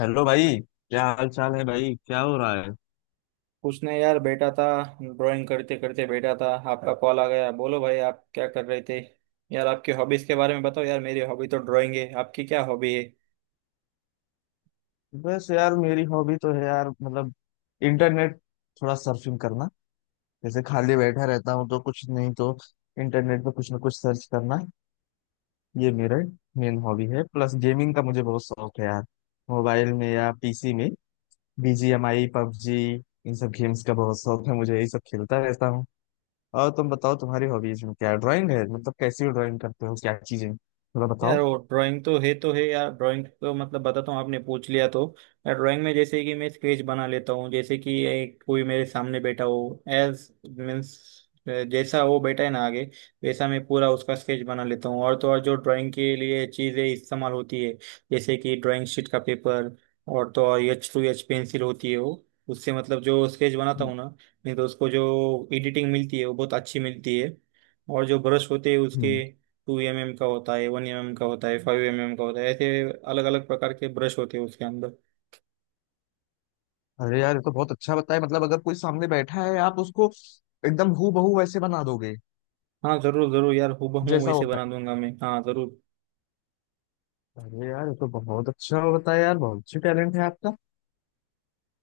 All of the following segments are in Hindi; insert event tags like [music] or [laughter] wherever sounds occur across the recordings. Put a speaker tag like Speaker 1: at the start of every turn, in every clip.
Speaker 1: हेलो भाई। क्या हाल चाल है भाई? क्या हो रहा है?
Speaker 2: उसने यार बैठा था। ड्राइंग करते करते बैठा था, आपका कॉल आ गया। बोलो भाई, आप क्या कर रहे थे? यार आपकी हॉबीज के बारे में बताओ। यार मेरी हॉबी तो ड्राइंग है, आपकी क्या हॉबी है?
Speaker 1: बस यार, मेरी हॉबी तो है यार, मतलब इंटरनेट, थोड़ा सर्फिंग करना। जैसे खाली बैठा रहता हूँ तो कुछ नहीं तो इंटरनेट पे कुछ ना कुछ सर्च करना, ये मेरा मेन हॉबी है। प्लस गेमिंग का मुझे बहुत शौक है यार, मोबाइल में या पीसी में, बीजीएमआई पबजी, इन सब गेम्स का बहुत शौक है मुझे, यही सब खेलता रहता हूँ। और तुम बताओ, तुम्हारी हॉबीज में क्या? ड्राइंग है Drawing है? मतलब कैसी ड्राइंग करते हो, क्या चीजें, थोड़ा
Speaker 2: यार,
Speaker 1: बताओ।
Speaker 2: वो ड्राइंग तो है तो है। यार ड्राइंग तो मतलब बताता हूँ, आपने पूछ लिया तो। यार ड्राइंग में जैसे कि मैं स्केच बना लेता हूँ। जैसे कि एक कोई मेरे सामने बैठा हो, एज मीन्स जैसा वो बैठा है ना आगे, वैसा मैं पूरा उसका स्केच बना लेता हूँ। और तो और जो ड्राइंग के लिए चीज़ें इस्तेमाल होती है, जैसे कि ड्राइंग शीट का पेपर, और तो और एच टू एच पेंसिल होती है, वो उससे मतलब जो स्केच बनाता हूँ ना। नहीं तो उसको जो एडिटिंग मिलती है वो बहुत अच्छी मिलती है। और जो ब्रश होते हैं उसके,
Speaker 1: हम्म।
Speaker 2: 2 mm का होता है, 1 mm का होता है, 5 mm का होता है, ऐसे अलग अलग प्रकार के ब्रश होते हैं उसके अंदर।
Speaker 1: अरे यार, ये तो बहुत अच्छा बताया, मतलब अगर कोई सामने बैठा है आप उसको एकदम हूबहू वैसे बना दोगे
Speaker 2: हाँ जरूर जरूर यार, हूबहू
Speaker 1: जैसा
Speaker 2: वैसे
Speaker 1: होता
Speaker 2: बना दूंगा मैं, हाँ जरूर।
Speaker 1: है। अरे यार, ये तो बहुत अच्छा बताया यार, बहुत अच्छी टैलेंट है आपका।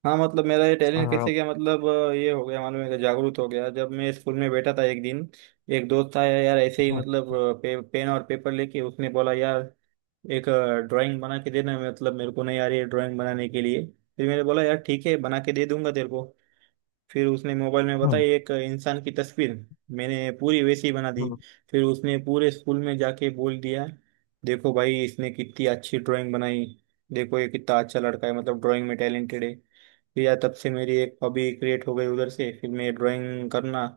Speaker 2: हाँ, मतलब मेरा ये टैलेंट
Speaker 1: आ,
Speaker 2: कैसे गया, मतलब ये हो गया। मालूम है कि जागरूक हो गया जब मैं स्कूल में बैठा था एक दिन। एक दोस्त आया यार, ऐसे ही
Speaker 1: हम्म,
Speaker 2: मतलब पेन और पेपर लेके उसने बोला यार, एक ड्राइंग बना के देना, मतलब मेरे को नहीं आ रही है ड्राइंग बनाने के लिए। फिर मैंने बोला, यार ठीक है, बना के दे दूंगा तेरे को। फिर उसने मोबाइल में
Speaker 1: हम्म,
Speaker 2: बताई एक इंसान की तस्वीर। मैंने पूरी वैसी बना दी। फिर उसने पूरे स्कूल में जाके बोल दिया, देखो भाई इसने कितनी अच्छी ड्राइंग बनाई। देखो ये कितना अच्छा लड़का है, मतलब ड्राइंग में टैलेंटेड है। फिर यार तब से मेरी एक हॉबी क्रिएट हो गई उधर से, फिर मैं ड्राइंग करना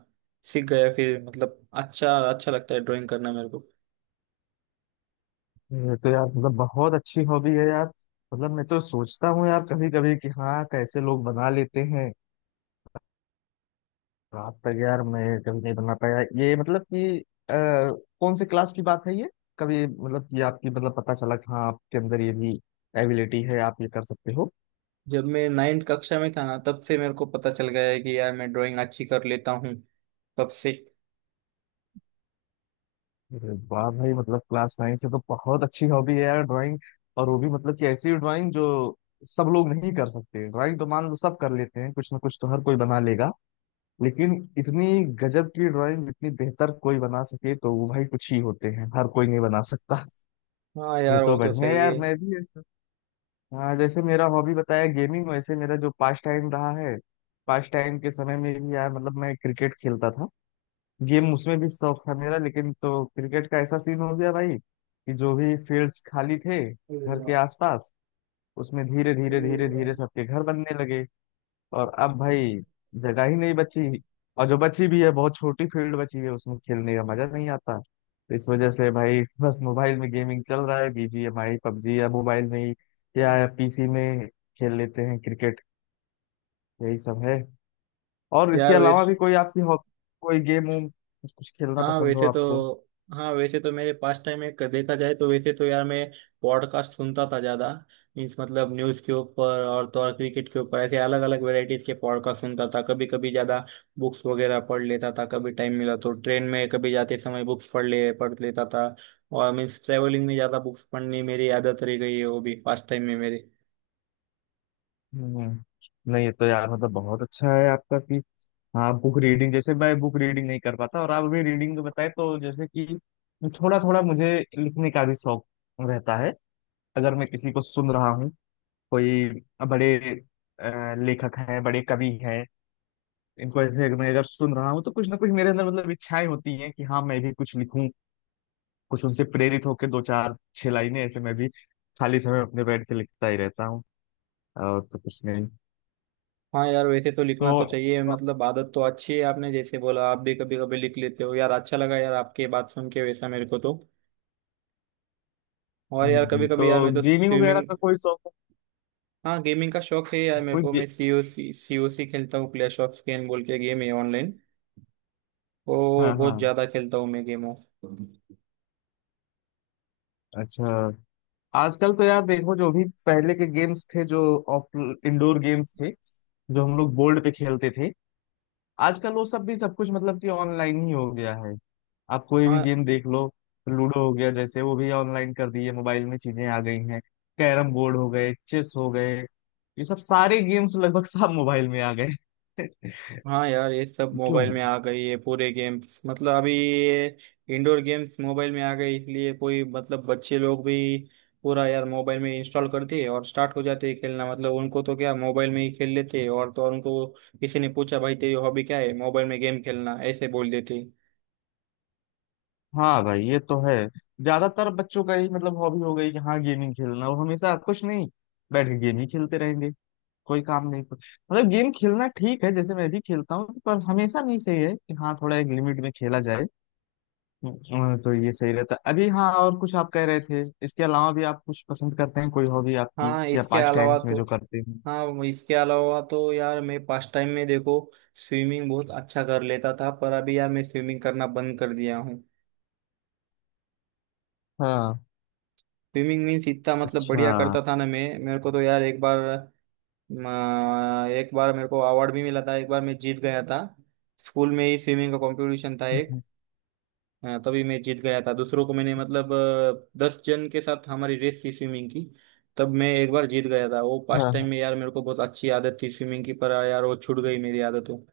Speaker 2: सीख गया। फिर मतलब अच्छा अच्छा लगता है ड्राइंग करना मेरे को।
Speaker 1: ये तो यार मतलब बहुत अच्छी हॉबी है यार। मतलब मैं तो सोचता हूँ यार कभी कभी कि हाँ कैसे लोग बना लेते हैं रात तक, यार मैं कभी नहीं बना पाया ये, मतलब कि कौन से क्लास की बात है ये? कभी मतलब कि आपकी मतलब पता चला कि हाँ आपके अंदर ये भी एबिलिटी है, आप ये कर सकते हो?
Speaker 2: जब मैं 9वीं कक्षा में था ना, तब से मेरे को पता चल गया है कि यार मैं ड्राइंग अच्छी कर लेता हूँ, तब से।
Speaker 1: अरे वाह भाई, मतलब क्लास 9 से तो बहुत अच्छी हॉबी है यार, ड्राइंग। और वो भी मतलब कि ऐसी ड्राइंग जो सब लोग नहीं कर सकते। ड्राइंग तो मान लो सब कर लेते हैं, कुछ ना कुछ तो हर कोई बना लेगा, लेकिन इतनी गजब की ड्राइंग, इतनी बेहतर कोई बना सके तो वो भाई कुछ ही होते हैं, हर कोई नहीं बना सकता।
Speaker 2: हाँ
Speaker 1: ये
Speaker 2: यार
Speaker 1: तो
Speaker 2: वो तो
Speaker 1: बढ़िया है
Speaker 2: सही
Speaker 1: यार, मैं भी ऐसा, हाँ, जैसे मेरा हॉबी बताया गेमिंग, वैसे मेरा जो पास टाइम रहा है, पास टाइम के समय में भी यार मतलब मैं क्रिकेट खेलता था। गेम, उसमें भी शौक था मेरा, लेकिन तो क्रिकेट का ऐसा सीन हो गया भाई कि जो भी फील्ड्स खाली थे घर के आसपास, उसमें धीरे धीरे धीरे
Speaker 2: है
Speaker 1: धीरे सबके घर बनने लगे, और अब भाई जगह ही नहीं बची, और जो बची भी है बहुत छोटी फील्ड बची है, उसमें खेलने का मजा नहीं आता। तो इस वजह से भाई [laughs] बस मोबाइल में गेमिंग चल रहा है, बीजीएमआई पबजी, या मोबाइल में ही या पीसी में खेल लेते हैं क्रिकेट। यही सब है। और इसके
Speaker 2: यार,
Speaker 1: अलावा भी
Speaker 2: वैसे
Speaker 1: कोई आपकी कोई गेम वूम कुछ खेलना
Speaker 2: हाँ
Speaker 1: पसंद हो
Speaker 2: वैसे तो
Speaker 1: आपको?
Speaker 2: हाँ वैसे तो मेरे पास टाइम में देखा जाए तो वैसे तो यार मैं पॉडकास्ट सुनता था ज्यादा। मीन्स मतलब न्यूज़ के ऊपर और तो और क्रिकेट के ऊपर, ऐसे अलग अलग वैरायटीज के पॉडकास्ट सुनता था कभी कभी ज्यादा। बुक्स वगैरह पढ़ लेता था कभी, टाइम मिला तो ट्रेन में कभी जाते समय बुक्स पढ़ लेता था। और मीन्स ट्रेवलिंग में ज्यादा बुक्स पढ़नी मेरी आदत रह गई है, वो भी पास टाइम में मेरे।
Speaker 1: हम्म, नहीं, ये तो यार मतलब बहुत अच्छा है आपका कि हाँ बुक रीडिंग, जैसे मैं बुक रीडिंग नहीं कर पाता, और आप अभी रीडिंग बताए तो जैसे कि थोड़ा थोड़ा मुझे लिखने का भी शौक रहता है। अगर मैं किसी को सुन रहा हूँ, कोई बड़े लेखक हैं, बड़े कवि हैं, इनको ऐसे अगर मैं अगर सुन रहा हूँ तो कुछ ना कुछ मेरे अंदर मतलब इच्छाएं होती हैं कि हाँ मैं भी कुछ लिखूं, कुछ उनसे प्रेरित होकर दो चार छह लाइनें ऐसे, मैं भी खाली समय अपने बैठ के लिखता ही रहता हूँ। और तो कुछ नहीं।
Speaker 2: हाँ यार वैसे तो
Speaker 1: तो
Speaker 2: लिखना तो चाहिए, मतलब आदत तो अच्छी है। आपने जैसे बोला आप भी कभी कभी लिख लेते हो, यार अच्छा लगा यार आपके बात सुन के वैसा मेरे को तो। और यार कभी कभी यार
Speaker 1: तो
Speaker 2: मैं तो
Speaker 1: गेमिंग वगैरह
Speaker 2: स्विमिंग।
Speaker 1: का कोई शौक
Speaker 2: हाँ गेमिंग का शौक है यार
Speaker 1: है?
Speaker 2: मेरे को, मैं सीओसी सीओसी खेलता हूँ। क्लैश ऑफ स्कैन बोल के गेम है ऑनलाइन। वो
Speaker 1: हाँ हाँ,
Speaker 2: बहुत ज्यादा खेलता हूँ मैं, गेमों।
Speaker 1: अच्छा। आजकल तो यार देखो, जो भी पहले के गेम्स थे, जो इंडोर गेम्स थे जो हम लोग बोर्ड पे खेलते थे, आजकल वो सब भी सब कुछ मतलब कि ऑनलाइन ही हो गया है। आप कोई भी
Speaker 2: हाँ
Speaker 1: गेम देख लो, लूडो हो गया, जैसे वो भी ऑनलाइन कर दिए, मोबाइल में चीजें आ गई हैं, कैरम बोर्ड हो गए, चेस हो गए, ये सब सारे गेम्स लगभग सब मोबाइल में आ गए। [laughs]
Speaker 2: हाँ यार ये सब
Speaker 1: क्यों।
Speaker 2: मोबाइल में आ गई है, पूरे गेम्स मतलब अभी ये। इंडोर गेम्स मोबाइल में आ गए इसलिए, कोई मतलब बच्चे लोग भी पूरा यार मोबाइल में इंस्टॉल कर दिए और स्टार्ट हो जाते हैं खेलना। मतलब उनको तो क्या, मोबाइल में ही खेल लेते हैं। और तो और उनको किसी ने पूछा, भाई तेरी हॉबी क्या है, मोबाइल में गेम खेलना ऐसे बोल देते हैं।
Speaker 1: हाँ भाई, ये तो है, ज्यादातर बच्चों का ही मतलब हॉबी हो गई कि हाँ गेमिंग खेलना, वो हमेशा कुछ नहीं बैठ के गेम ही खेलते रहेंगे, कोई काम नहीं कुछ। मतलब गेम खेलना ठीक है, जैसे मैं भी खेलता हूँ, पर हमेशा नहीं, सही है कि हाँ थोड़ा एक लिमिट में खेला जाए। तो ये सही रहता है। अभी हाँ और कुछ आप कह रहे थे? इसके अलावा भी आप कुछ पसंद करते हैं, कोई हॉबी आपकी
Speaker 2: हाँ
Speaker 1: या
Speaker 2: इसके
Speaker 1: पास्ट
Speaker 2: अलावा
Speaker 1: टाइम्स में
Speaker 2: तो
Speaker 1: जो करते हैं?
Speaker 2: हाँ वो इसके अलावा तो यार मैं पास्ट टाइम में देखो, स्विमिंग बहुत अच्छा कर लेता था। पर अभी यार मैं स्विमिंग करना बंद कर दिया हूँ।
Speaker 1: हाँ,
Speaker 2: स्विमिंग मीन्स इतना मतलब
Speaker 1: अच्छा,
Speaker 2: बढ़िया करता था ना मैं, मेरे को तो यार म, एक बार मेरे को अवार्ड भी मिला था, एक बार मैं जीत गया था। स्कूल में ही स्विमिंग का कंपटीशन था एक, तभी मैं जीत गया था। दूसरों को मैंने मतलब 10 जन के साथ हमारी रेस थी स्विमिंग की। तब मैं एक बार जीत गया था वो। पास्ट टाइम
Speaker 1: हाँ।
Speaker 2: में यार मेरे को बहुत अच्छी आदत थी स्विमिंग की, पर यार वो छूट गई मेरी आदत वो।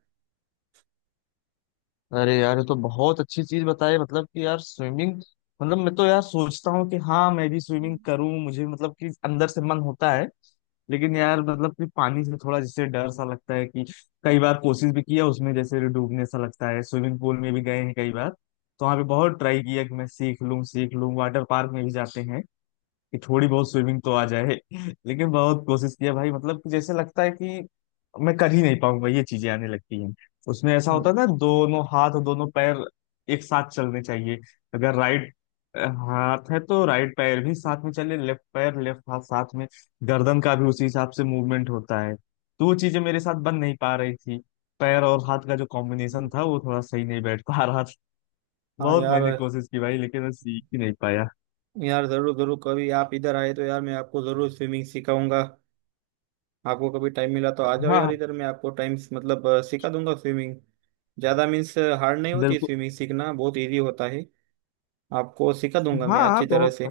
Speaker 1: अरे यार ये तो बहुत अच्छी चीज बताई, मतलब कि यार स्विमिंग। मतलब मैं तो यार सोचता हूँ कि हाँ मैं भी स्विमिंग करूँ, मुझे मतलब कि अंदर से मन होता है, लेकिन यार मतलब कि पानी से थोड़ा जैसे डर सा लगता है कि, कई बार कोशिश भी किया उसमें, जैसे डूबने सा लगता है। स्विमिंग पूल में भी गए हैं कई बार, तो वहाँ पे बहुत ट्राई किया कि मैं सीख लूँ सीख लूँ, वाटर पार्क में भी जाते हैं कि थोड़ी बहुत स्विमिंग तो आ जाए, लेकिन बहुत कोशिश किया भाई, मतलब कि जैसे लगता है कि मैं कर ही नहीं पाऊंगा ये चीजें आने लगती हैं। उसमें ऐसा होता
Speaker 2: हम्म।
Speaker 1: है ना, दोनों हाथ और दोनों पैर एक साथ चलने चाहिए, अगर राइट हाथ है तो राइट पैर भी साथ में चले, लेफ्ट पैर लेफ्ट हाथ साथ में, गर्दन का भी उसी हिसाब से मूवमेंट होता है, तो वो चीजें मेरे साथ बन नहीं पा रही थी, पैर और हाथ का जो कॉम्बिनेशन था वो थोड़ा सही नहीं बैठ पा रहा था।
Speaker 2: हाँ
Speaker 1: बहुत
Speaker 2: यार
Speaker 1: मैंने कोशिश की भाई लेकिन मैं सीख ही नहीं पाया।
Speaker 2: यार जरूर जरूर, कभी आप इधर आए तो यार मैं आपको जरूर स्विमिंग सिखाऊंगा। आपको कभी टाइम मिला तो आ जाओ
Speaker 1: हाँ
Speaker 2: यार,
Speaker 1: हाँ,
Speaker 2: इधर मैं आपको टाइम मतलब सिखा दूंगा स्विमिंग। ज़्यादा मीन्स हार्ड नहीं होती,
Speaker 1: बिल्कुल।
Speaker 2: स्विमिंग सीखना बहुत इजी होता है। आपको सिखा दूंगा
Speaker 1: हाँ
Speaker 2: मैं
Speaker 1: हाँ
Speaker 2: अच्छी तरह
Speaker 1: बहुत।
Speaker 2: से।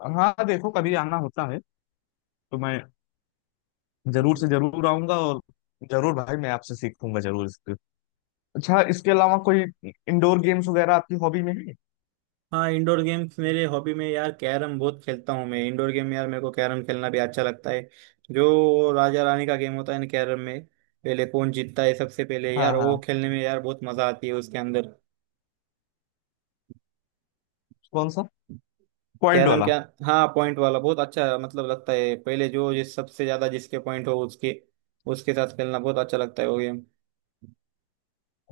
Speaker 1: हाँ हाँ, देखो कभी आना होता है तो मैं जरूर से जरूर आऊंगा, और जरूर भाई मैं आपसे सीखूंगा जरूर इसके। अच्छा, इसके अलावा कोई इंडोर गेम्स वगैरह आपकी हॉबी में है?
Speaker 2: हाँ इंडोर गेम्स मेरे हॉबी में यार, कैरम बहुत खेलता हूँ मैं। इंडोर गेम यार मेरे को कैरम खेलना भी अच्छा लगता है। जो राजा रानी का गेम होता है ना कैरम में, पहले कौन जीतता है सबसे पहले
Speaker 1: हाँ
Speaker 2: यार, वो
Speaker 1: हाँ,
Speaker 2: खेलने में यार बहुत मजा आती है उसके अंदर।
Speaker 1: कौन सा? पॉइंट
Speaker 2: कैरम
Speaker 1: वाला?
Speaker 2: क्या? हाँ पॉइंट वाला बहुत अच्छा मतलब लगता है। पहले जो जिस सबसे ज्यादा जिसके पॉइंट हो उसके उसके साथ खेलना बहुत अच्छा लगता है वो गेम।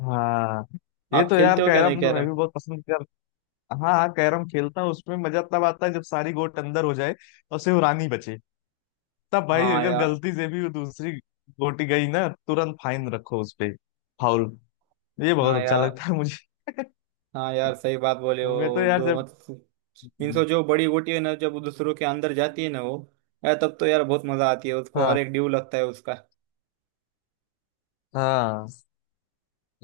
Speaker 1: हाँ, ये
Speaker 2: आप
Speaker 1: तो यार
Speaker 2: खेलते हो क्या, नहीं
Speaker 1: कैरम तो मैं
Speaker 2: कैरम?
Speaker 1: भी बहुत पसंद कर। हाँ हाँ, कैरम खेलता हूँ, उसमें मजा तब आता है जब सारी गोट अंदर हो जाए और सिर्फ रानी बचे, तब भाई
Speaker 2: हाँ
Speaker 1: अगर
Speaker 2: यार,
Speaker 1: गलती से भी वो दूसरी गोटी गई ना, तुरंत फाइन रखो उस पे, फाउल। ये
Speaker 2: हाँ
Speaker 1: बहुत अच्छा
Speaker 2: यार,
Speaker 1: लगता है मुझे।
Speaker 2: हाँ यार, सही बात बोले
Speaker 1: [laughs] मैं तो
Speaker 2: हो,
Speaker 1: यार
Speaker 2: दो
Speaker 1: जब,
Speaker 2: मतलब। इनसे
Speaker 1: हम्म,
Speaker 2: जो बड़ी गोटी है ना, जब वो दूसरों के अंदर जाती है ना वो, यार तब तो यार बहुत मजा आती है उसको,
Speaker 1: हाँ
Speaker 2: और एक ड्यू लगता है उसका।
Speaker 1: हाँ,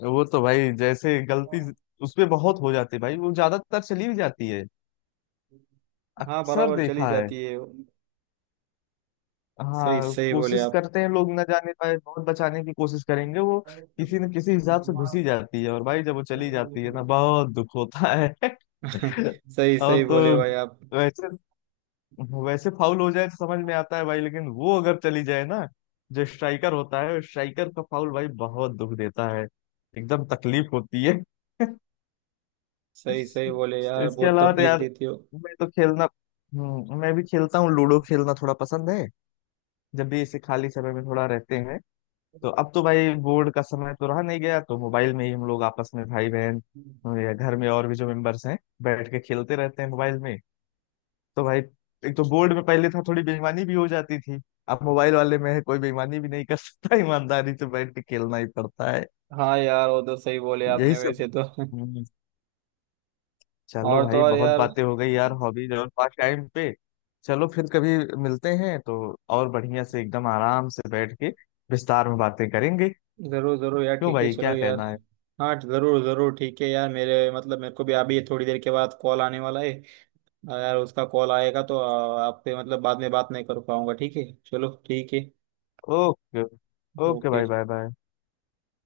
Speaker 1: वो तो भाई जैसे गलती उसपे बहुत हो जाती है भाई, वो ज्यादातर चली भी जाती है,
Speaker 2: हाँ
Speaker 1: अक्सर
Speaker 2: बराबर चली
Speaker 1: देखा है।
Speaker 2: जाती है। सही
Speaker 1: हाँ,
Speaker 2: सही बोले
Speaker 1: कोशिश करते हैं लोग ना जाने पाए, बहुत बचाने की कोशिश करेंगे, वो किसी न किसी हिसाब से घुसी जाती है, और भाई जब वो चली जाती है ना,
Speaker 2: आप।
Speaker 1: बहुत दुख होता है। [laughs]
Speaker 2: [laughs] सही
Speaker 1: और
Speaker 2: सही बोले
Speaker 1: तो
Speaker 2: भाई आप।
Speaker 1: वैसे, फाउल हो जाए तो समझ में आता है भाई, लेकिन वो अगर चली जाए ना, जो स्ट्राइकर होता है, स्ट्राइकर का फाउल भाई बहुत दुख देता है, एकदम तकलीफ होती है।
Speaker 2: सही
Speaker 1: इस,
Speaker 2: सही बोले यार,
Speaker 1: इसके
Speaker 2: बहुत
Speaker 1: अलावा तो
Speaker 2: तकलीफ
Speaker 1: यार
Speaker 2: देती हो।
Speaker 1: मैं तो खेलना, मैं भी खेलता हूँ, लूडो खेलना थोड़ा पसंद है। जब भी इसे खाली समय में थोड़ा रहते हैं, तो अब तो भाई बोर्ड का समय तो रहा नहीं, गया तो मोबाइल में ही हम लोग आपस में भाई बहन या घर में और भी जो मेंबर्स हैं, बैठ के खेलते रहते हैं मोबाइल में। तो भाई एक तो बोर्ड में पहले था थोड़ी बेईमानी भी हो जाती थी, अब मोबाइल वाले में है कोई बेईमानी भी नहीं कर सकता, ईमानदारी से बैठ के खेलना ही पड़ता है।
Speaker 2: हाँ यार वो तो सही बोले
Speaker 1: यही
Speaker 2: आपने
Speaker 1: सब।
Speaker 2: वैसे तो। [laughs]
Speaker 1: चलो
Speaker 2: और तो
Speaker 1: भाई,
Speaker 2: और
Speaker 1: बहुत
Speaker 2: यार।
Speaker 1: बातें हो गई यार हॉबीज और पास टाइम पे। चलो फिर कभी मिलते हैं तो और बढ़िया से एकदम आराम से बैठ के विस्तार में बातें करेंगे।
Speaker 2: जरूर जरूर यार,
Speaker 1: क्यों
Speaker 2: ठीक है
Speaker 1: भाई
Speaker 2: चलो
Speaker 1: क्या
Speaker 2: यार।
Speaker 1: कहना है?
Speaker 2: हाँ जरूर जरूर ठीक है यार, मेरे मतलब मेरे को भी अभी थोड़ी देर के बाद कॉल आने वाला है। यार उसका कॉल आएगा तो आपसे मतलब बाद में बात नहीं कर पाऊंगा, ठीक है चलो, ठीक है
Speaker 1: ओके। ओके भाई,
Speaker 2: ओके।
Speaker 1: Bye bye.